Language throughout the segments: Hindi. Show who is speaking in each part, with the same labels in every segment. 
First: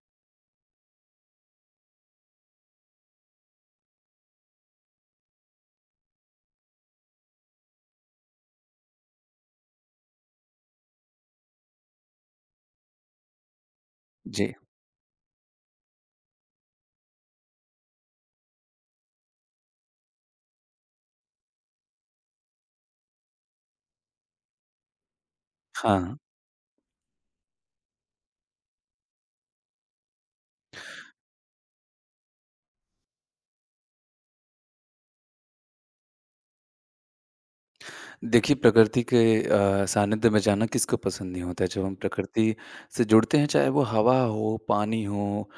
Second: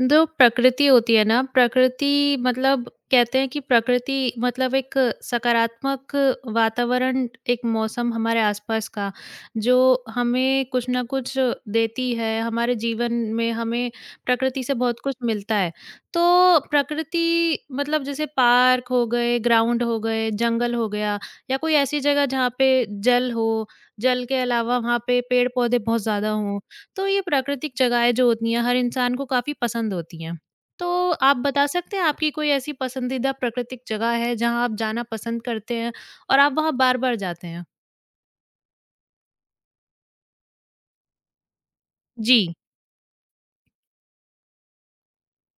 Speaker 1: जो प्रकृति होती है ना, प्रकृति मतलब कहते हैं कि प्रकृति मतलब एक सकारात्मक वातावरण, एक मौसम हमारे आसपास का, जो हमें कुछ ना कुछ देती है, हमारे जीवन में हमें
Speaker 2: जी,
Speaker 1: प्रकृति से बहुत कुछ मिलता है। तो प्रकृति मतलब जैसे पार्क हो गए, ग्राउंड हो गए, जंगल हो गया या कोई ऐसी जगह जहाँ पे जल हो, जल के अलावा वहाँ पे पेड़-पौधे बहुत
Speaker 2: हाँ।
Speaker 1: ज़्यादा हों। तो ये प्राकृतिक जगहें जो होती हैं हर इंसान को काफ़ी पसंद होती हैं। तो आप बता सकते हैं आपकी कोई ऐसी पसंदीदा प्राकृतिक जगह है जहाँ आप जाना पसंद करते हैं और आप वहाँ बार-बार जाते हैं?
Speaker 2: देखिए प्रकृति के सानिध्य में जाना किसको पसंद नहीं होता है। जब हम
Speaker 1: जी,
Speaker 2: प्रकृति से जुड़ते हैं चाहे वो हवा हो, पानी हो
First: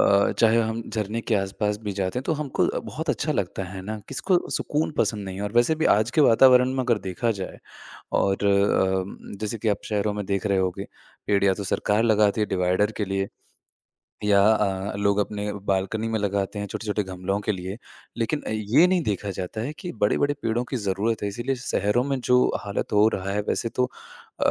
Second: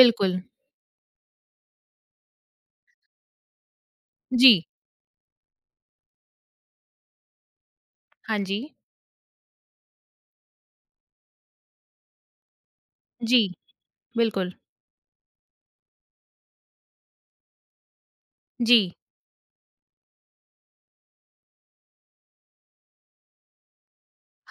Speaker 2: चाहे हम झरने के आस-पास भी जाते हैं तो हमको बहुत अच्छा लगता है ना, किसको
Speaker 1: जी,
Speaker 2: सुकून पसंद नहीं है। और वैसे भी आज के वातावरण में अगर देखा जाए
Speaker 1: हाँ
Speaker 2: और
Speaker 1: जी।
Speaker 2: जैसे कि आप शहरों में देख रहे होंगे, पेड़ या तो सरकार लगाती है डिवाइडर के लिए
Speaker 1: जी,
Speaker 2: या
Speaker 1: बिल्कुल।
Speaker 2: लोग अपने बालकनी में लगाते हैं छोटे-छोटे गमलों के लिए। लेकिन
Speaker 1: जी,
Speaker 2: ये नहीं देखा जाता है कि बड़े-बड़े पेड़ों की ज़रूरत है, इसीलिए शहरों में जो हालत हो रहा है वैसे तो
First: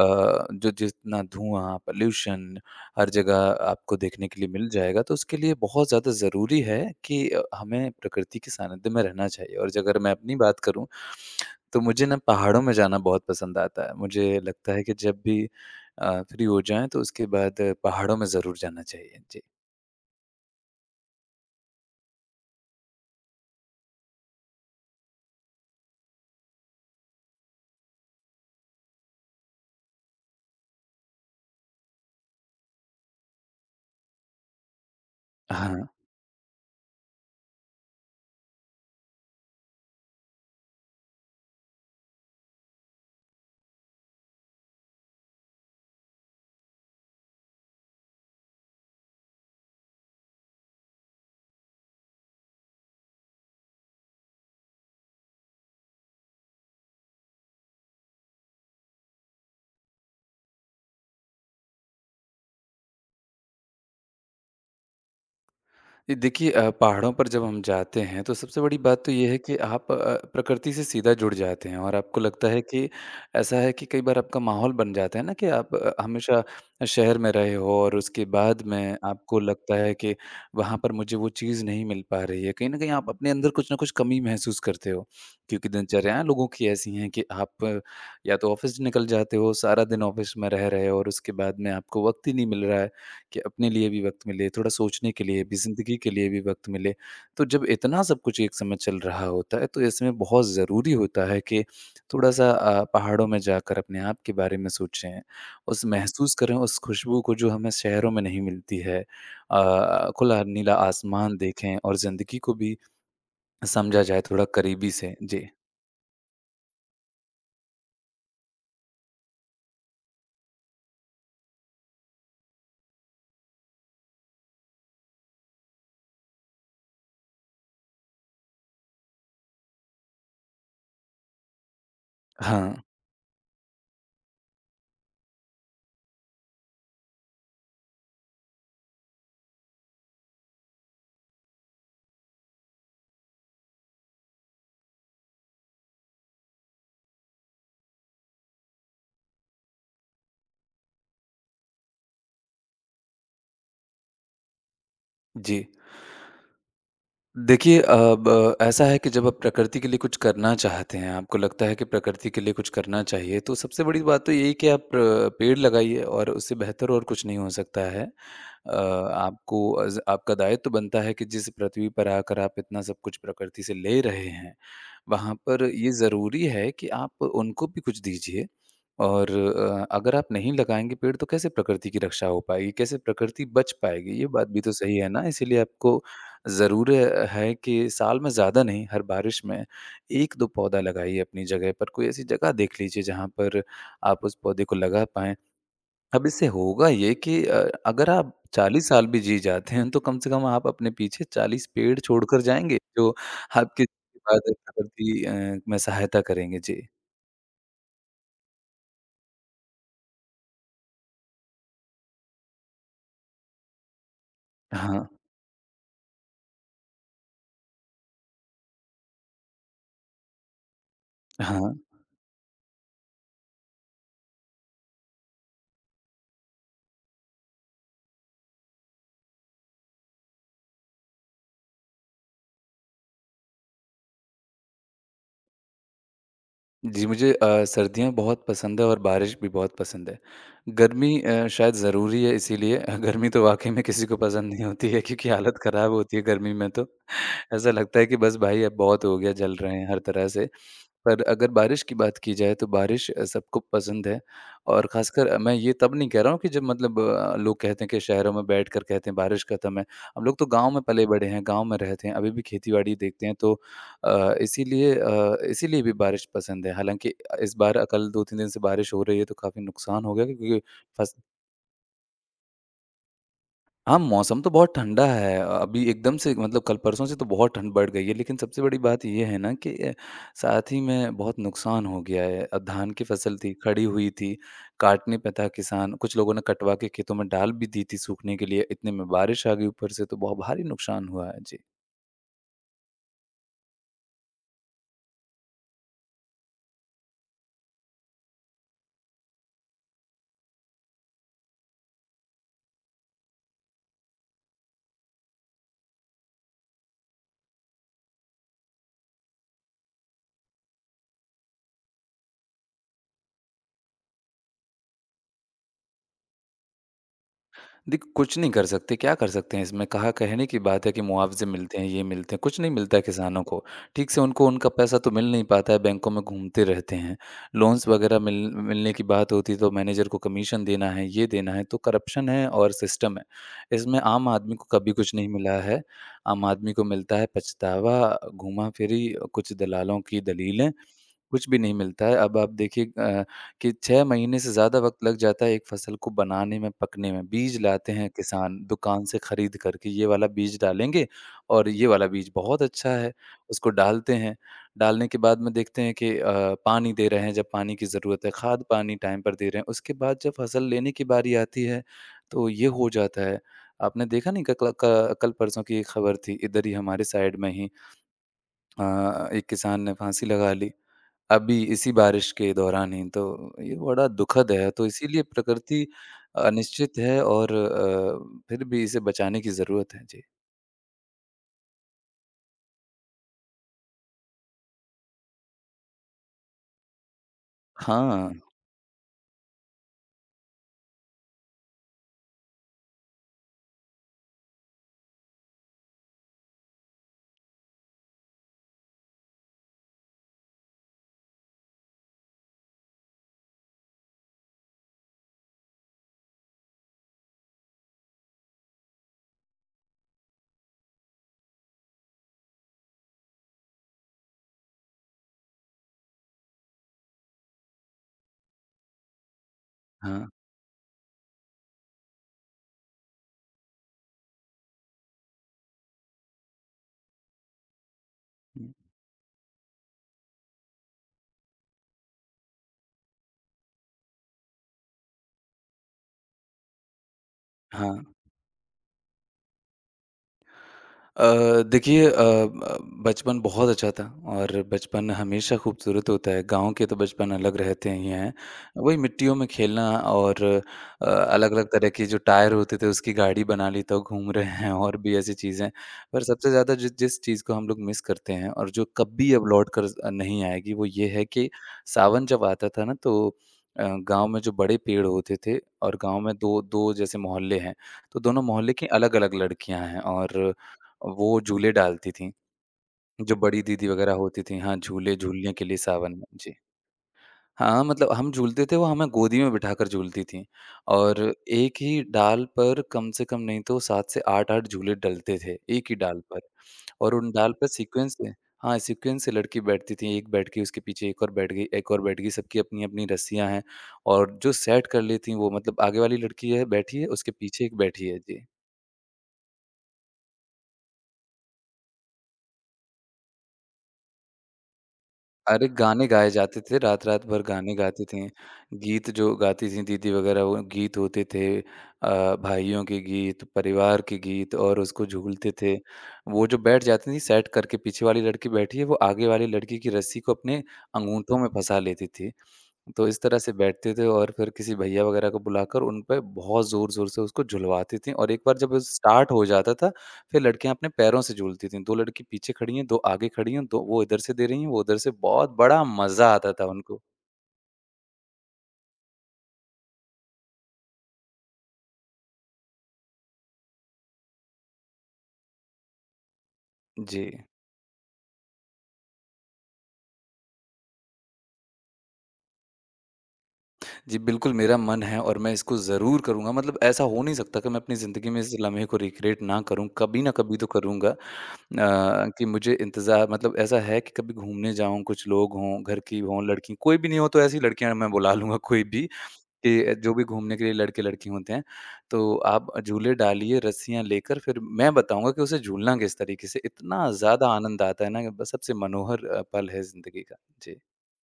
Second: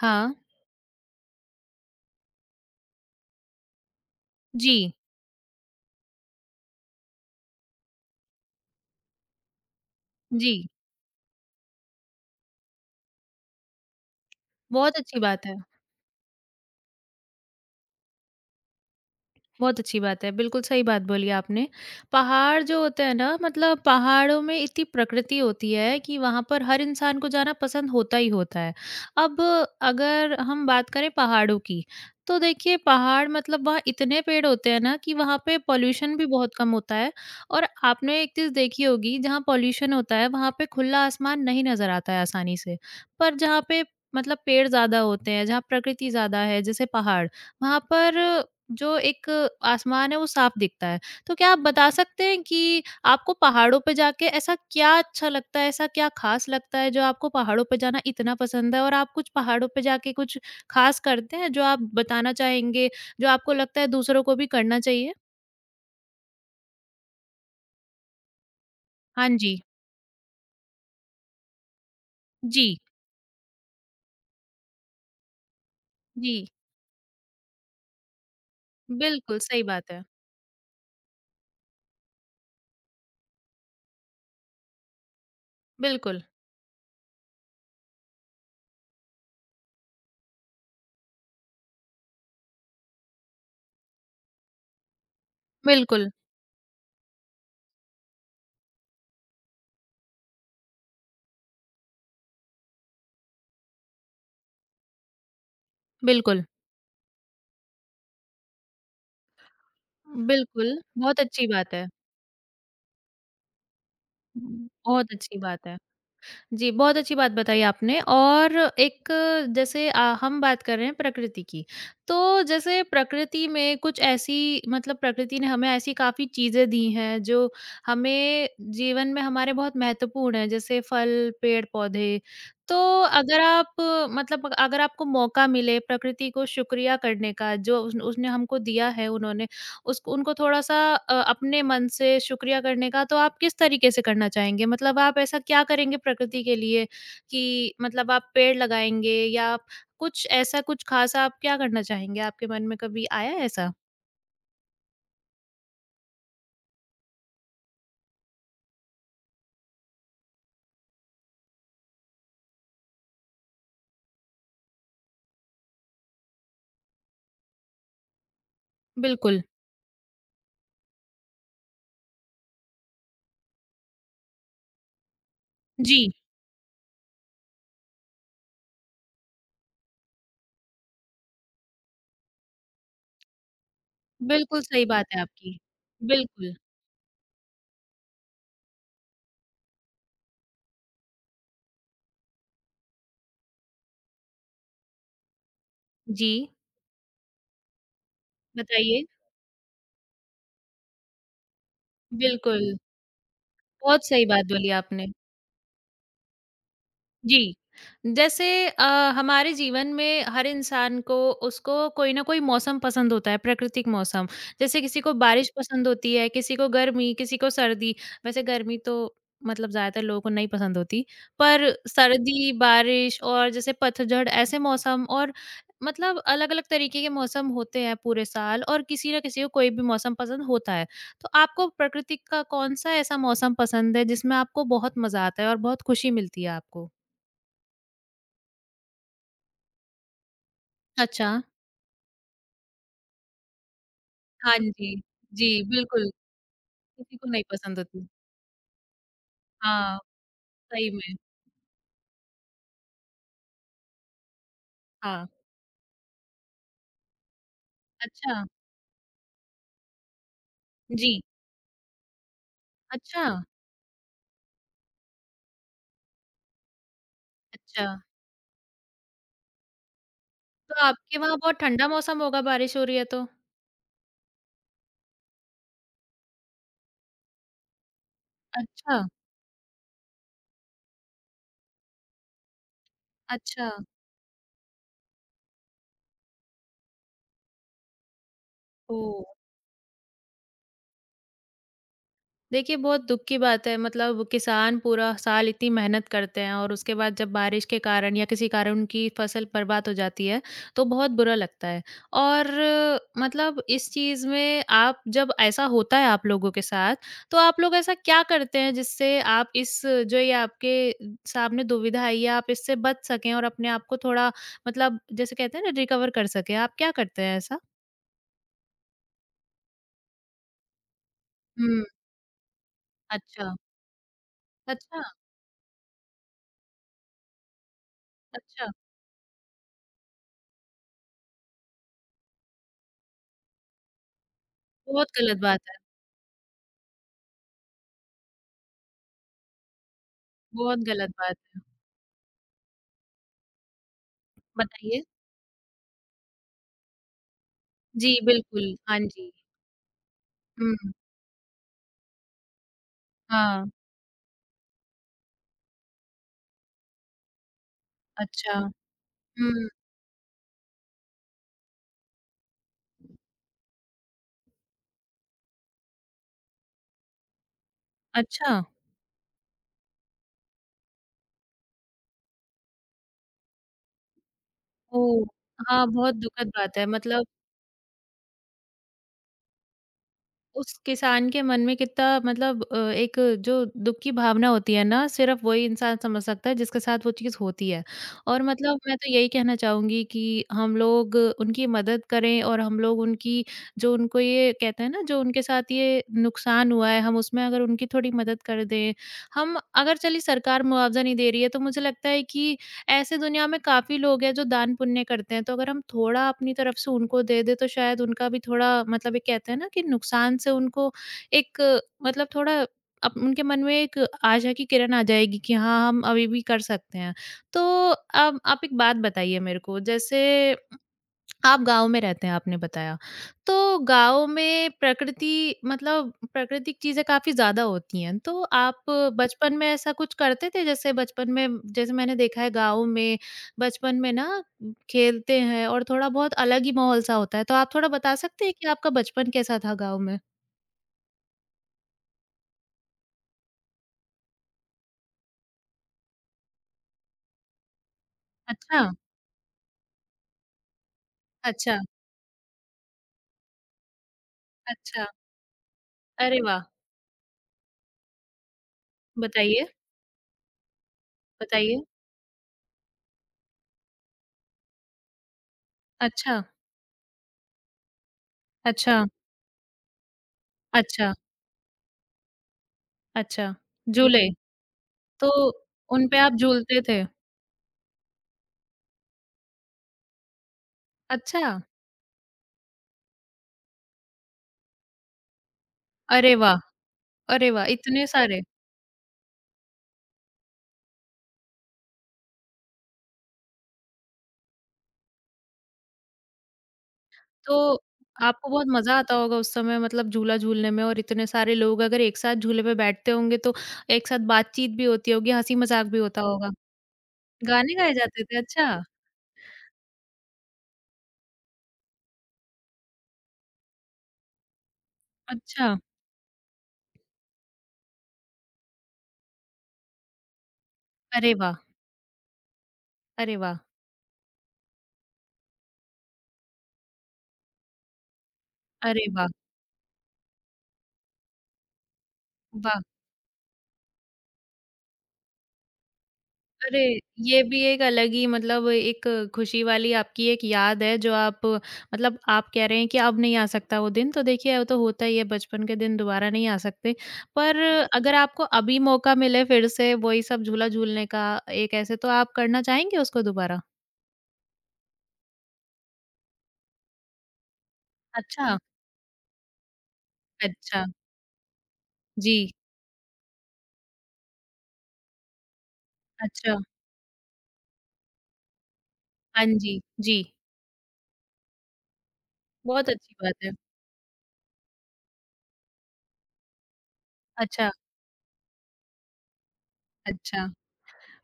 Speaker 1: हाँ।
Speaker 2: जो जितना धुआँ, पॉल्यूशन हर जगह आपको देखने के लिए मिल
Speaker 1: जी,
Speaker 2: जाएगा, तो उसके लिए बहुत ज़्यादा ज़रूरी है कि हमें प्रकृति के सानिध्य में रहना चाहिए। और अगर मैं अपनी
Speaker 1: जी।
Speaker 2: बात करूँ, तो मुझे ना पहाड़ों में जाना बहुत पसंद आता है। मुझे लगता है कि
Speaker 1: बहुत अच्छी
Speaker 2: जब भी
Speaker 1: बात है।
Speaker 2: फ्री हो जाएँ, तो उसके बाद पहाड़ों में ज़रूर जाना चाहिए। जी।
Speaker 1: बहुत अच्छी बात है। बिल्कुल सही बात बोली आपने। पहाड़ जो होते हैं ना मतलब पहाड़ों में इतनी प्रकृति होती है कि वहाँ पर हर इंसान को जाना पसंद होता ही होता है। अब अगर हम बात करें पहाड़ों की, तो देखिए पहाड़ मतलब वहाँ इतने पेड़ होते हैं ना कि वहाँ पे
Speaker 2: हाँ,
Speaker 1: पॉल्यूशन भी बहुत कम होता है और आपने एक चीज़ देखी होगी जहाँ पॉल्यूशन होता है वहाँ पे खुला आसमान नहीं नज़र आता है आसानी से। पर जहाँ पे मतलब पेड़ ज़्यादा होते हैं, जहाँ प्रकृति ज़्यादा है जैसे पहाड़, वहाँ पर जो एक आसमान है वो साफ दिखता है। तो क्या आप बता सकते हैं कि आपको पहाड़ों पे जाके ऐसा क्या अच्छा लगता है, ऐसा क्या ख़ास लगता है जो आपको पहाड़ों पे जाना इतना पसंद है? और आप कुछ पहाड़ों पे जाके कुछ ख़ास करते हैं जो आप बताना चाहेंगे, जो आपको लगता है दूसरों को भी करना चाहिए?
Speaker 2: ये देखिए पहाड़ों पर जब हम जाते हैं तो सबसे बड़ी बात तो
Speaker 1: हाँ
Speaker 2: ये है
Speaker 1: जी।
Speaker 2: कि आप प्रकृति से सीधा जुड़ जाते हैं और आपको लगता है
Speaker 1: जी,
Speaker 2: कि ऐसा है कि कई बार आपका माहौल बन जाता है ना कि आप हमेशा
Speaker 1: जी।
Speaker 2: शहर में रहे हो और उसके बाद में
Speaker 1: बिल्कुल,
Speaker 2: आपको
Speaker 1: सही
Speaker 2: लगता
Speaker 1: बात
Speaker 2: है
Speaker 1: है।
Speaker 2: कि वहाँ पर मुझे वो चीज़ नहीं मिल पा रही है कहीं ना कहीं आप अपने अंदर कुछ ना कुछ कमी महसूस करते हो क्योंकि
Speaker 1: बिल्कुल,
Speaker 2: दिनचर्याएं लोगों की ऐसी हैं कि आप या तो ऑफिस निकल जाते हो सारा दिन ऑफिस में रह रहे हो और उसके बाद में आपको वक्त ही नहीं मिल रहा है कि अपने लिए भी वक़्त मिले, थोड़ा सोचने के लिए भी, ज़िंदगी
Speaker 1: बिल्कुल,
Speaker 2: के लिए भी वक़्त मिले। तो जब इतना सब कुछ एक समय चल रहा होता है, तो इसमें बहुत ज़रूरी होता है कि थोड़ा-सा पहाड़ों में जाकर अपने आप के बारे में सोचें, उस महसूस
Speaker 1: बिल्कुल,
Speaker 2: करें उस खुशबू को जो हमें शहरों में नहीं मिलती है। खुला
Speaker 1: बिल्कुल।
Speaker 2: नीला
Speaker 1: बहुत
Speaker 2: आसमान
Speaker 1: अच्छी बात
Speaker 2: देखें
Speaker 1: है।
Speaker 2: और ज़िंदगी को भी समझा जाए थोड़ा करीबी
Speaker 1: बहुत
Speaker 2: से।
Speaker 1: अच्छी
Speaker 2: जी।
Speaker 1: बात है। जी, बहुत अच्छी बात बताई आपने और एक जैसे हम बात कर रहे हैं प्रकृति की, तो जैसे प्रकृति में कुछ ऐसी मतलब प्रकृति ने हमें ऐसी काफ़ी चीज़ें दी हैं जो हमें जीवन में हमारे बहुत महत्वपूर्ण हैं, जैसे फल, पेड़-पौधे।
Speaker 2: हाँ,
Speaker 1: तो अगर आप मतलब अगर आपको मौका मिले प्रकृति को शुक्रिया करने का जो उस उसने हमको दिया है उन्होंने, उसको उनको थोड़ा-सा अपने मन से शुक्रिया करने का तो आप किस तरीके से करना चाहेंगे? मतलब आप ऐसा क्या करेंगे प्रकृति के लिए कि मतलब आप पेड़ लगाएँगे या आप कुछ ऐसा कुछ ख़ास आप क्या करना चाहेंगे? आपके मन में कभी आया है ऐसा?
Speaker 2: जी। देखिए अब ऐसा है कि जब आप प्रकृति के लिए कुछ करना चाहते हैं, आपको लगता है कि प्रकृति के लिए कुछ करना चाहिए, तो सबसे बड़ी बात तो यही कि आप पेड़ लगाइए और उससे बेहतर और कुछ नहीं हो सकता है।
Speaker 1: बिल्कुल।
Speaker 2: आपको अज़ आपका दायित्व तो बनता है कि जिस पृथ्वी पर आकर आप इतना सब कुछ प्रकृति से ले रहे हैं, वहाँ पर ये
Speaker 1: जी,
Speaker 2: ज़रूरी है कि आप उनको भी कुछ दीजिए और अगर आप नहीं लगाएँगे पेड़ तो कैसे प्रकृति की रक्षा हो पाएगी, कैसे प्रकृति बच पाएगी? ये बात
Speaker 1: बिल्कुल
Speaker 2: भी तो
Speaker 1: सही
Speaker 2: सही
Speaker 1: बात
Speaker 2: है
Speaker 1: है
Speaker 2: ना,
Speaker 1: आपकी।
Speaker 2: इसीलिए आपको
Speaker 1: बिल्कुल।
Speaker 2: ज़रूर है कि साल में ज़्यादा नहीं, हर बारिश में 1-2 पौधा लगाइए अपनी जगह पर। कोई ऐसी जगह देख लीजिए जहाँ पर आप उस पौधे को लगा पाएँ। अब
Speaker 1: जी,
Speaker 2: इससे होगा ये कि अगर आप 40
Speaker 1: बताइए।
Speaker 2: साल भी जी जाते हैं, तो कम से कम आप अपने पीछे 40 पेड़ छोड़कर
Speaker 1: बिल्कुल,
Speaker 2: जाएँगे, जो आपकी
Speaker 1: बहुत सही बात
Speaker 2: बाद
Speaker 1: बोली आपने।
Speaker 2: प्रकृति में सहायता करेंगे। जी।
Speaker 1: जी। जैसे हमारे जीवन में हर इंसान को उसको कोई ना कोई मौसम पसंद होता है, प्राकृतिक मौसम। जैसे किसी
Speaker 2: हाँ।
Speaker 1: को बारिश पसंद होती है, किसी को गर्मी, किसी को सर्दी। वैसे गर्मी तो मतलब ज़्यादातर लोगों को नहीं पसंद होती, पर
Speaker 2: हाँ।
Speaker 1: सर्दी, बारिश और जैसे पतझड़ ऐसे मौसम और मतलब अलग-अलग तरीके के मौसम होते हैं पूरे साल और किसी ना किसी को कोई भी मौसम पसंद होता है। तो आपको प्रकृति का कौन-सा ऐसा मौसम पसंद है जिसमें आपको बहुत मज़ा आता है और बहुत खुशी मिलती है आपको?
Speaker 2: जी, मुझे सर्दियाँ बहुत पसंद है और बारिश भी बहुत पसंद है। गर्मी
Speaker 1: अच्छा।
Speaker 2: शायद ज़रूरी है इसीलिए गर्मी तो वाक़ई में किसी को पसंद
Speaker 1: हाँ
Speaker 2: नहीं होती
Speaker 1: जी।
Speaker 2: है क्योंकि
Speaker 1: जी,
Speaker 2: हालत ख़राब
Speaker 1: बिल्कुल,
Speaker 2: होती है गर्मी में तो।
Speaker 1: किसी को नहीं
Speaker 2: ऐसा
Speaker 1: पसंद
Speaker 2: लगता है
Speaker 1: होती।
Speaker 2: कि बस भाई अब बहुत हो गया, जल रहे हैं
Speaker 1: हाँ,
Speaker 2: हर तरह से।
Speaker 1: सही में।
Speaker 2: पर अगर बारिश की बात की जाए तो बारिश सबको पसंद है और
Speaker 1: हाँ,
Speaker 2: ख़ासकर मैं ये तब नहीं कह रहा हूँ कि जब मतलब लोग कहते हैं कि शहरों
Speaker 1: अच्छा।
Speaker 2: में बैठकर कहते हैं बारिश ख़त्म है। हम लोग तो गाँव में
Speaker 1: जी,
Speaker 2: पले-बड़े हैं, गाँव में रहते हैं, अभी भी खेती-बाड़ी
Speaker 1: अच्छा,
Speaker 2: देखते हैं तो इसीलिए इसीलिए भी बारिश पसंद है। हालाँकि इस बार
Speaker 1: अच्छा।
Speaker 2: कल 2-3 दिन से बारिश हो रही है तो काफ़ी नुकसान हो गया क्योंकि
Speaker 1: तो
Speaker 2: फस
Speaker 1: आपके वहाँ बहुत ठंडा मौसम होगा बारिश हो रही है तो?
Speaker 2: हाँ, मौसम तो बहुत ठंडा है। अभी एकदम से मतलब कल परसों से तो बहुत ठंड बढ़ गई है, लेकिन सबसे बड़ी
Speaker 1: अच्छा,
Speaker 2: बात ये है ना कि साथ ही में बहुत नुकसान हो गया है। धान की फसल थी,
Speaker 1: अच्छा।
Speaker 2: खड़ी हुई थी, काटने पे था किसान। कुछ लोगों ने कटवा के खेतों में डाल भी दी थी सूखने के लिए। इतने में
Speaker 1: ओह!
Speaker 2: बारिश आ गई ऊपर से, तो बहुत भारी नुकसान हुआ है। जी।
Speaker 1: देखिए, बहुत दुःख की बात है मतलब किसान पूरा साल इतनी मेहनत करते हैं और उसके बाद जब बारिश के कारण या किसी कारण उनकी फसल बर्बाद हो जाती है, तो बहुत बुरा लगता है। और मतलब इस चीज़ में आप जब ऐसा होता है आप लोगों के साथ, तो आप लोग ऐसा क्या करते हैं जिससे आप इस जो ये आपके सामने दुविधा आई है, आप इससे बच सकें और अपने आप को थोड़ा मतलब जैसे कहते हैं ना रिकवर कर सकें, आप क्या करते हैं ऐसा?
Speaker 2: देखिए, कुछ नहीं कर सकते, क्या कर सकते हैं इसमें? कहा कहने की बात है कि मुआवज़े मिलते
Speaker 1: हुँ,
Speaker 2: हैं, ये मिलते हैं, कुछ नहीं मिलता है किसानों
Speaker 1: अच्छा।
Speaker 2: को। ठीक से उनको उनका पैसा
Speaker 1: अच्छा,
Speaker 2: तो मिल नहीं पाता है, बैंकों में घूमते रहते हैं। लोन्स वगैरह मिल
Speaker 1: अच्छा,
Speaker 2: मिलने की बात होती है तो मैनेजर को कमीशन देना है, ये देना है, तो करप्शन है और सिस्टम है। इसमें आम आदमी को कभी
Speaker 1: बहुत
Speaker 2: कुछ नहीं
Speaker 1: गलत बात
Speaker 2: मिला
Speaker 1: है।
Speaker 2: है, आम आदमी को मिलता है पछतावा, घूमा-फिरी, कुछ दलालों की दलीलें
Speaker 1: बहुत गलत बात
Speaker 2: कुछ भी
Speaker 1: है।
Speaker 2: नहीं मिलता है। अब आप देखिए कि 6 महीने से ज़्यादा वक़्त
Speaker 1: बताइए?
Speaker 2: लग जाता है एक फ़सल को बनाने में, पकने में। बीज लाते हैं
Speaker 1: जी,
Speaker 2: किसान
Speaker 1: बिल्कुल। हाँ
Speaker 2: दुकान से
Speaker 1: जी।
Speaker 2: खरीद कर के, ये वाला बीज
Speaker 1: हुँ,
Speaker 2: डालेंगे और ये वाला बीज बहुत अच्छा है।
Speaker 1: हाँ।
Speaker 2: उसको डालते हैं, डालने के बाद में देखते हैं कि पानी दे रहे हैं जब पानी की ज़रूरत है,
Speaker 1: अच्छा।
Speaker 2: खाद पानी टाइम पर दे रहे हैं।
Speaker 1: हुँ,
Speaker 2: उसके बाद जब फ़सल लेने की बारी आती है, तो ये हो जाता है। आपने देखा नहीं ककला क कल परसों की एक खबर थी, इधर ही हमारे साइड में ही
Speaker 1: अच्छा।
Speaker 2: एक किसान ने फांसी लगा ली। अभी इसी बारिश के दौरान ही, तो ये बड़ा दुखद है, तो इसीलिए
Speaker 1: ओह!
Speaker 2: प्रकृति
Speaker 1: हाँ, बहुत दुखद बात है
Speaker 2: अनिश्चित है
Speaker 1: मतलब
Speaker 2: और फिर भी इसे बचाने की ज़रूरत है। जी।
Speaker 1: उस किसान के मन में कितना मतलब एक जो दुःख की भावना होती है ना, सिर्फ़ वही इंसान समझ सकता है जिसके साथ वो चीज़ होती है।
Speaker 2: हाँ,
Speaker 1: और मतलब मैं तो यही कहना चाहूँगी कि हम लोग उनकी मदद करें और हम लोग उनकी जो उनको ये कहते हैं ना, जो उनके साथ ये नुकसान हुआ है, हम उसमें अगर उनकी थोड़ी मदद कर दें। हम अगर चलिए सरकार मुआवज़ा नहीं दे रही है, तो मुझे लगता है कि ऐसे दुनिया में काफ़ी लोग हैं जो दान पुण्य करते हैं, तो अगर हम थोड़ा अपनी तरफ से उनको दे दें तो शायद उनका भी थोड़ा मतलब एक कहते हैं ना कि नुकसान से उनको एक मतलब थोड़ा अप उनके मन में एक आशा की किरण आ जाएगी कि हाँ, हम अभी भी कर सकते हैं। तो अब आप एक बात बताइए मेरे को जैसे
Speaker 2: हाँ,
Speaker 1: आप गाँव में रहते हैं आपने बताया। तो गाँव में प्रकृति मतलब प्राकृतिक चीज़ें काफ़ी ज़्यादा होती हैं। तो
Speaker 2: हुँ,
Speaker 1: आप बचपन में ऐसा कुछ करते थे? जैसे बचपन में जैसे मैंने देखा है गाँव में बचपन में ना खेलते हैं और थोड़ा बहुत अलग ही माहौल सा होता है। तो आप थोड़ा बता
Speaker 2: हाँ।
Speaker 1: सकते हैं कि आपका बचपन कैसा था गाँव में?
Speaker 2: देखिए अ, ब बचपन बहुत अच्छा था और बचपन हमेशा खूबसूरत होता है। गाँव के तो बचपन अलग रहते ही हैं।
Speaker 1: अच्छा,
Speaker 2: वही मिट्टियों में खेलना और अलग-अलग
Speaker 1: अच्छा,
Speaker 2: तरह के जो टायर होते थे उसकी गाड़ी बना ली तो घूम रहे हैं और
Speaker 1: अच्छा।
Speaker 2: भी ऐसी चीज़ें। पर
Speaker 1: अरे
Speaker 2: सबसे
Speaker 1: वाह!
Speaker 2: ज़्यादा जिस जिस चीज़ को हम लोग मिस करते हैं और जो कभी अब
Speaker 1: बताइए,
Speaker 2: लौट कर नहीं आएगी वो ये है कि
Speaker 1: बताइए।
Speaker 2: सावन जब आता था ना तो अ, गाँव में जो बड़े पेड़ होते थे और गाँव में
Speaker 1: अच्छा,
Speaker 2: 2 2 जैसे मोहल्ले हैं, तो दोनों मोहल्ले की
Speaker 1: अच्छा,
Speaker 2: अलग-अलग लड़कियाँ हैं और
Speaker 1: अच्छा,
Speaker 2: वो झूले डालती थीं, जो
Speaker 1: अच्छा।
Speaker 2: बड़ी दीदी वगैरह
Speaker 1: झूले,
Speaker 2: होती थीं। हाँ, झूले
Speaker 1: तो
Speaker 2: झूलने के लिए
Speaker 1: उन
Speaker 2: सावन
Speaker 1: पे
Speaker 2: में।
Speaker 1: आप
Speaker 2: जी।
Speaker 1: झूलते थे?
Speaker 2: हाँ, मतलब हम झूलते थे, वो हमें गोदी में बिठाकर झूलती थीं और
Speaker 1: अच्छा।
Speaker 2: एक ही डाल पर कम से कम नहीं तो 7 से 8-8 झूले डलते थे, एक ही डाल
Speaker 1: अरे
Speaker 2: पर
Speaker 1: वाह!
Speaker 2: और उन
Speaker 1: अरे
Speaker 2: डाल
Speaker 1: वाह!
Speaker 2: पर
Speaker 1: इतने
Speaker 2: सीक्वेंस से
Speaker 1: सारे।
Speaker 2: हाँ, सीक्वेंस से लड़की बैठती थी, एक बैठ गई, उसके पीछे एक और बैठ गई, एक और बैठ गई, सबकी अपनी-अपनी रस्सियाँ हैं और जो सेट कर लेती हैं वो मतलब आगे वाली लड़की है बैठी है, उसके पीछे एक
Speaker 1: तो
Speaker 2: बैठी है। जी।
Speaker 1: आपको बहुत मज़ा आता होगा उस समय मतलब झूला झूलने में और इतने सारे लोग अगर एक साथ झूले पे बैठते होंगे तो एक साथ बातचीत भी होती होगी,
Speaker 2: अरे!
Speaker 1: हँसी-मज़ाक भी
Speaker 2: गाने
Speaker 1: होता
Speaker 2: गाए
Speaker 1: होगा।
Speaker 2: जाते थे, रात-रात भर गाने
Speaker 1: गाने गाए
Speaker 2: गाती
Speaker 1: जाते
Speaker 2: थीं।
Speaker 1: थे? अच्छा,
Speaker 2: गीत जो गाती थीं दीदी वगैरह वो गीत होते थे भाइयों के गीत, परिवार के गीत और उसको झूलते
Speaker 1: अच्छा।
Speaker 2: थे। वो जो बैठ जाती थीं सेट करके पीछे वाली लड़की बैठी है, वो आगे वाली लड़की की रस्सी को अपने
Speaker 1: अरे
Speaker 2: अंगूठों में
Speaker 1: वाह!
Speaker 2: फँसा लेती थी। तो इस
Speaker 1: अरे
Speaker 2: तरह से
Speaker 1: वाह!
Speaker 2: बैठते थे और फिर किसी भैया वगैरह को बुलाकर उन पे बहुत ज़ोर-ज़ोर से उसको झुलवाती थीं और एक बार जब
Speaker 1: अरे वाह!
Speaker 2: स्टार्ट हो जाता था, फिर लड़कियाँ अपने पैरों से झूलती थीं। 2 लड़की पीछे खड़ी
Speaker 1: वाह!
Speaker 2: हैं, 2 आगे खड़ी हैं, दो वो इधर से दे रही हैं, वो उधर से। बहुत बड़ा मज़ा आता था
Speaker 1: अरे!
Speaker 2: उनको।
Speaker 1: ये भी एक अलग ही मतलब एक खुशी वाली आपकी एक याद है जो आप मतलब आप कह रहे हैं कि अब नहीं आ सकता वो दिन, तो देखिए वो तो होता ही है बचपन के दिन दोबारा नहीं आ सकते।
Speaker 2: जी।
Speaker 1: पर अगर आपको अभी मौका मिले फिर से वही सब झूला झूलने का एक ऐसे, तो आप करना चाहेंगे उसको दोबारा?
Speaker 2: जी, बिल्कुल मेरा मन है और मैं इसको ज़रूर करूँगा। मतलब ऐसा हो नहीं सकता कि मैं अपनी ज़िंदगी में इस
Speaker 1: अच्छा,
Speaker 2: लम्हे को रिक्रिएट ना करूँ, कभी ना कभी तो
Speaker 1: अच्छा।
Speaker 2: करूँगा। अ, कि
Speaker 1: जी,
Speaker 2: मुझे इंतज़ार मतलब ऐसा है कि कभी घूमने जाऊँ, कुछ लोग हों, घर की हों,
Speaker 1: अच्छा।
Speaker 2: लड़की कोई भी नहीं हो तो ऐसी लड़कियाँ मैं बुला लूँगा कोई भी।
Speaker 1: हाँ जी,
Speaker 2: कि जो
Speaker 1: जी।
Speaker 2: भी घूमने के लिए लड़के-लड़की होते हैं, तो आप
Speaker 1: बहुत
Speaker 2: झूले
Speaker 1: अच्छी बात है।
Speaker 2: डालिए, रस्सियाँ लेकर फिर मैं बताऊँगा कि उसे झूलना किस तरीके से इतना ज़्यादा
Speaker 1: अच्छा,
Speaker 2: आनंद आता है ना कि बस सबसे मनोहर पल है ज़िंदगी का।
Speaker 1: अच्छा।
Speaker 2: जी।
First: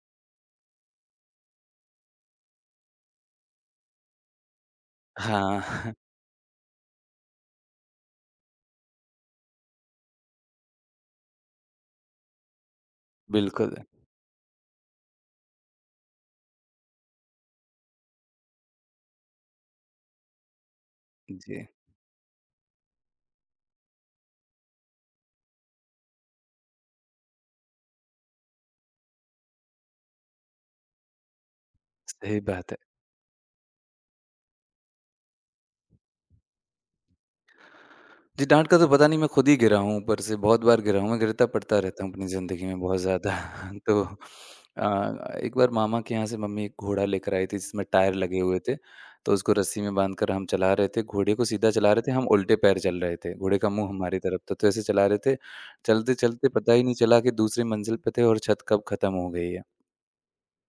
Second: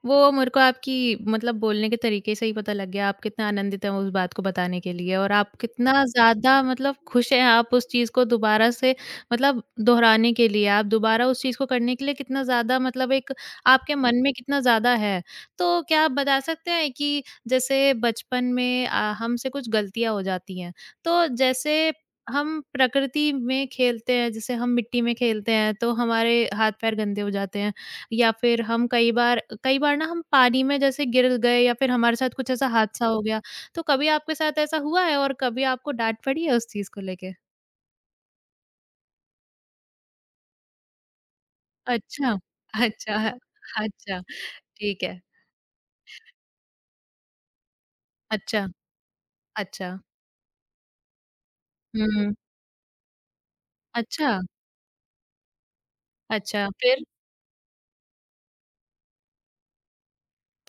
Speaker 1: वो मेरे को आपकी मतलब बोलने के तरीके से ही पता लग गया, आप कितना आनंदित हैं उस बात को बताने के लिए और आप
Speaker 2: हाँ,
Speaker 1: कितना ज़्यादा मतलब खुश हैं आप उस चीज़ को दोबारा से मतलब दोहराने के लिए, आप दोबारा उस चीज़ को करने के लिए कितना ज़्यादा मतलब एक
Speaker 2: बिल्कुल।
Speaker 1: आपके मन में कितना ज़्यादा है। तो क्या आप बता सकते हैं कि जैसे बचपन में हमसे कुछ गलतियाँ हो जाती हैं, तो
Speaker 2: जी,
Speaker 1: जैसे हम प्रकृति में खेलते हैं, जैसे हम मिट्टी में खेलते हैं, तो हमारे हाथ-पैर गंदे हो जाते हैं, या फिर हम कई बार ना हम पानी में जैसे गिर गए या फिर हमारे साथ
Speaker 2: सही
Speaker 1: कुछ ऐसा
Speaker 2: बात है।
Speaker 1: हादसा हो गया, तो कभी आपके साथ ऐसा हुआ है और कभी आपको डाँट पड़ी है उस चीज़ को लेके?
Speaker 2: जी, डाँट का तो पता नहीं मैं खुद ही गिरा हूँ ऊपर से, बहुत बार गिरा हूँ, मैं गिरता-पड़ता रहता हूँ अपनी
Speaker 1: अच्छा,
Speaker 2: ज़िंदगी में बहुत
Speaker 1: अच्छा,
Speaker 2: ज़्यादा। तो
Speaker 1: अच्छा, ठीक है।
Speaker 2: एक बार मामा के यहाँ से मम्मी एक घोड़ा लेकर आई थी जिसमें टायर लगे हुए
Speaker 1: अच्छा,
Speaker 2: थे, तो उसको रस्सी
Speaker 1: अच्छा।
Speaker 2: में बाँधकर हम चला रहे थे, घोड़े को सीधा चला रहे थे, हम
Speaker 1: हुँ,
Speaker 2: उल्टे पैर चल रहे थे, घोड़े का मुँह हमारी
Speaker 1: अच्छा,
Speaker 2: तरफ था, तो ऐसे चला रहे थे, चलते-चलते
Speaker 1: अच्छा,
Speaker 2: पता ही नहीं
Speaker 1: फिर?
Speaker 2: चला कि दूसरी मंज़िल पे थे और छत कब खत्म हो गई है।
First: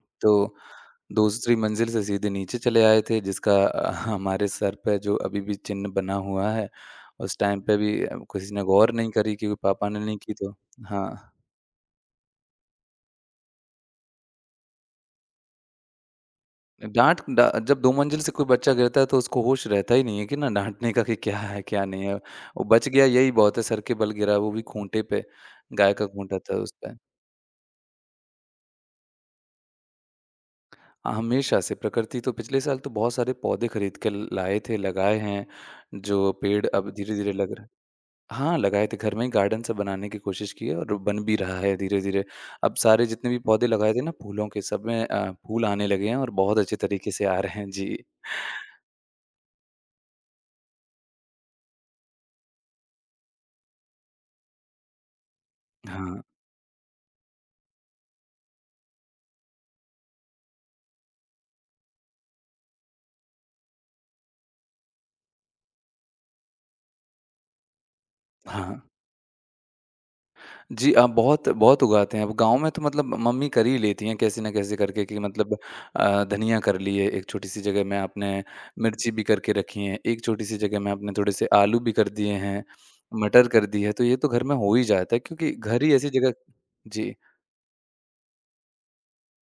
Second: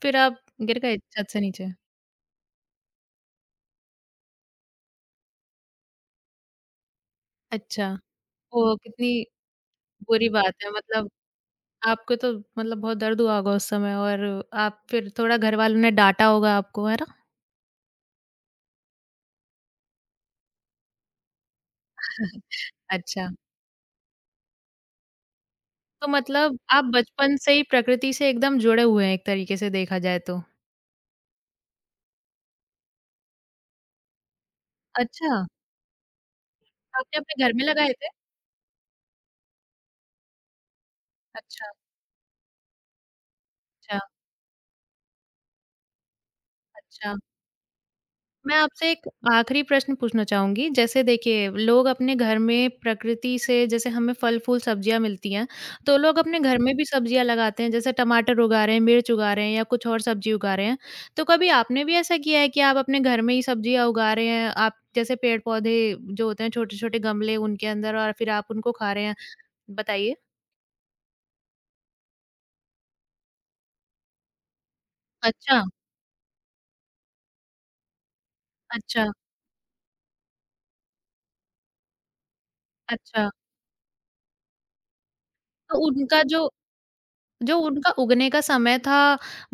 Speaker 1: फिर
Speaker 2: तो
Speaker 1: आप गिर गए छत से
Speaker 2: दूसरी
Speaker 1: नीचे?
Speaker 2: मंजिल से सीधे नीचे चले आए थे जिसका हमारे सर पे जो अभी भी चिन्ह बना हुआ है। उस टाइम पे
Speaker 1: अच्छा,
Speaker 2: भी किसी ने
Speaker 1: ओह!
Speaker 2: गौर
Speaker 1: कितनी
Speaker 2: नहीं करी क्योंकि पापा ने नहीं
Speaker 1: बुरी
Speaker 2: की
Speaker 1: बात
Speaker 2: तो
Speaker 1: है मतलब
Speaker 2: हाँ।
Speaker 1: आपको तो मतलब बहुत दर्द हुआ होगा उस समय और आप फिर थोड़ा घर वालों ने डाँटा होगा आपको, है ना?
Speaker 2: डाँट डा जब 2 मंजिल से कोई बच्चा गिरता है तो उसको होश रहता ही नहीं है कि ना डाँटने का कि क्या है, क्या नहीं है। वो बच गया
Speaker 1: अच्छा।
Speaker 2: यही बहुत है, सर के बल गिरा वो भी खूँटे पे, गाय
Speaker 1: तो
Speaker 2: का खूँटा था
Speaker 1: मतलब
Speaker 2: उस
Speaker 1: आप
Speaker 2: पे।
Speaker 1: बचपन से ही प्रकृति से एकदम जुड़े हुए हैं एक तरीके से देखा जाए तो।
Speaker 2: हाँ, हमेशा से प्रकृति तो पिछले साल तो बहुत सारे पौधे खरीद के लाए थे, लगाए
Speaker 1: अच्छा,
Speaker 2: हैं, जो पेड़ अब
Speaker 1: आपने
Speaker 2: धीरे-धीरे
Speaker 1: अपने घर
Speaker 2: लग
Speaker 1: में
Speaker 2: रहे
Speaker 1: लगाए थे?
Speaker 2: हाँ, लगाए थे घर में ही गार्डन सा बनाने की कोशिश की है और बन भी रहा
Speaker 1: अच्छा,
Speaker 2: है धीरे-धीरे। अब सारे जितने भी पौधे लगाए
Speaker 1: अच्छा,
Speaker 2: थे ना फूलों के सब में फूल आने लगे हैं और बहुत अच्छे तरीके
Speaker 1: अच्छा।
Speaker 2: से आ रहे हैं। जी।
Speaker 1: मैं आपसे एक आखिरी प्रश्न पूछना चाहूँगी, जैसे देखिए लोग अपने घर में प्रकृति से जैसे हमें फल-फूल, सब्जियाँ मिलती हैं, तो लोग
Speaker 2: हाँ,
Speaker 1: अपने घर में भी सब्जियाँ लगाते हैं, जैसे टमाटर उगा रहे हैं, मिर्च उगा रहे हैं या कुछ और सब्जी उगा रहे हैं। तो कभी आपने भी ऐसा किया है कि आप अपने घर में ही सब्जियाँ उगा रहे हैं, आप जैसे पेड़-पौधे जो होते हैं छोटे-छोटे गमले उनके अंदर और फिर आप उनको
Speaker 2: हाँ।
Speaker 1: खा रहे हैं? बताइए।
Speaker 2: जी, बहुत बहुत उगाते हैं। अब गाँव में तो मतलब मम्मी कर ही लेती हैं कैसे ना कैसे करके कि मतलब
Speaker 1: अच्छा,
Speaker 2: धनिया कर लिए एक छोटी-सी जगह में आपने,
Speaker 1: अच्छा,
Speaker 2: मिर्ची भी करके रखी हैं, एक छोटी-सी जगह में आपने थोड़े से आलू भी कर दिए हैं,
Speaker 1: अच्छा।
Speaker 2: मटर कर दी है, तो ये तो घर में हो ही जाता है क्योंकि
Speaker 1: तो
Speaker 2: घर ही ऐसी
Speaker 1: उनका
Speaker 2: जगह
Speaker 1: जो
Speaker 2: जी,
Speaker 1: जो उनका उगने का समय था,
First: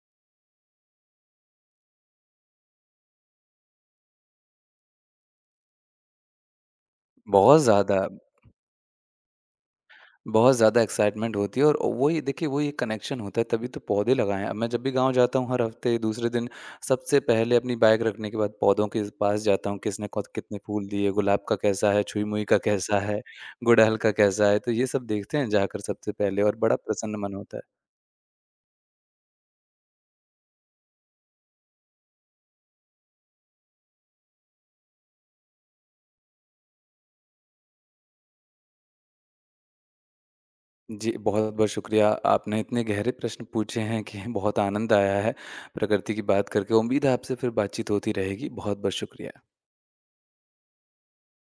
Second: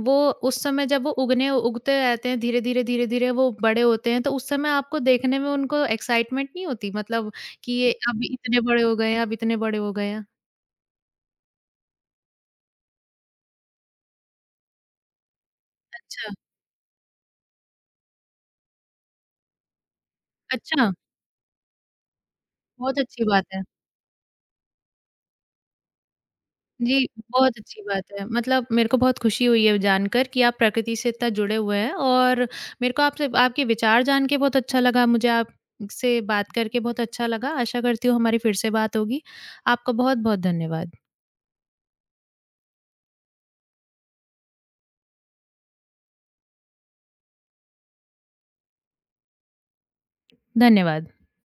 Speaker 1: वो उस समय जब वो उगने उगते रहते हैं, धीरे-धीरे, धीरे-धीरे वो बड़े होते हैं, तो उस समय आपको देखने में उनको एक्साइटमेंट नहीं होती? मतलब
Speaker 2: बहुत
Speaker 1: कि ये
Speaker 2: ज़्यादा।
Speaker 1: अब इतने बड़े हो गए हैं, अब इतने बड़े हो गए हैं।
Speaker 2: बहुत ज़्यादा एक्साइटमेंट होती है और वही देखिए वही एक कनेक्शन होता है तभी तो पौधे लगाए हैं। अब मैं जब भी गाँव जाता हूँ हर हफ्ते दूसरे
Speaker 1: अच्छा,
Speaker 2: दिन सबसे पहले अपनी बाइक रखने के बाद पौधों के पास जाता हूँ किसने कौन- कितने फूल
Speaker 1: अच्छा,
Speaker 2: दिए गुलाब का कैसा है छुई मुई का
Speaker 1: बहुत
Speaker 2: कैसा है
Speaker 1: अच्छी बात है।
Speaker 2: गुड़हल का कैसा है तो ये सब देखते हैं जाकर सबसे पहले और बड़ा
Speaker 1: जी,
Speaker 2: प्रसन्न मन
Speaker 1: बहुत
Speaker 2: होता है
Speaker 1: अच्छी बात है। मतलब मेरे को बहुत खुशी हुई है जानकर कि आप प्रकृति से इतना जुड़े हुए हैं और मेरे को आपसे आपके विचार जान के बहुत अच्छा लगा। मुझे आपसे बात करके बहुत अच्छा लगा। आशा करती हूँ हमारी फिर से बात होगी। आपका बहुत-बहुत धन्यवाद।
Speaker 2: जी बहुत बहुत शुक्रिया आपने इतने गहरे प्रश्न पूछे हैं कि बहुत आनंद आया है प्रकृति की बात करके उम्मीद है आपसे फिर बातचीत होती रहेगी बहुत बहुत शुक्रिया
Speaker 1: धन्यवाद।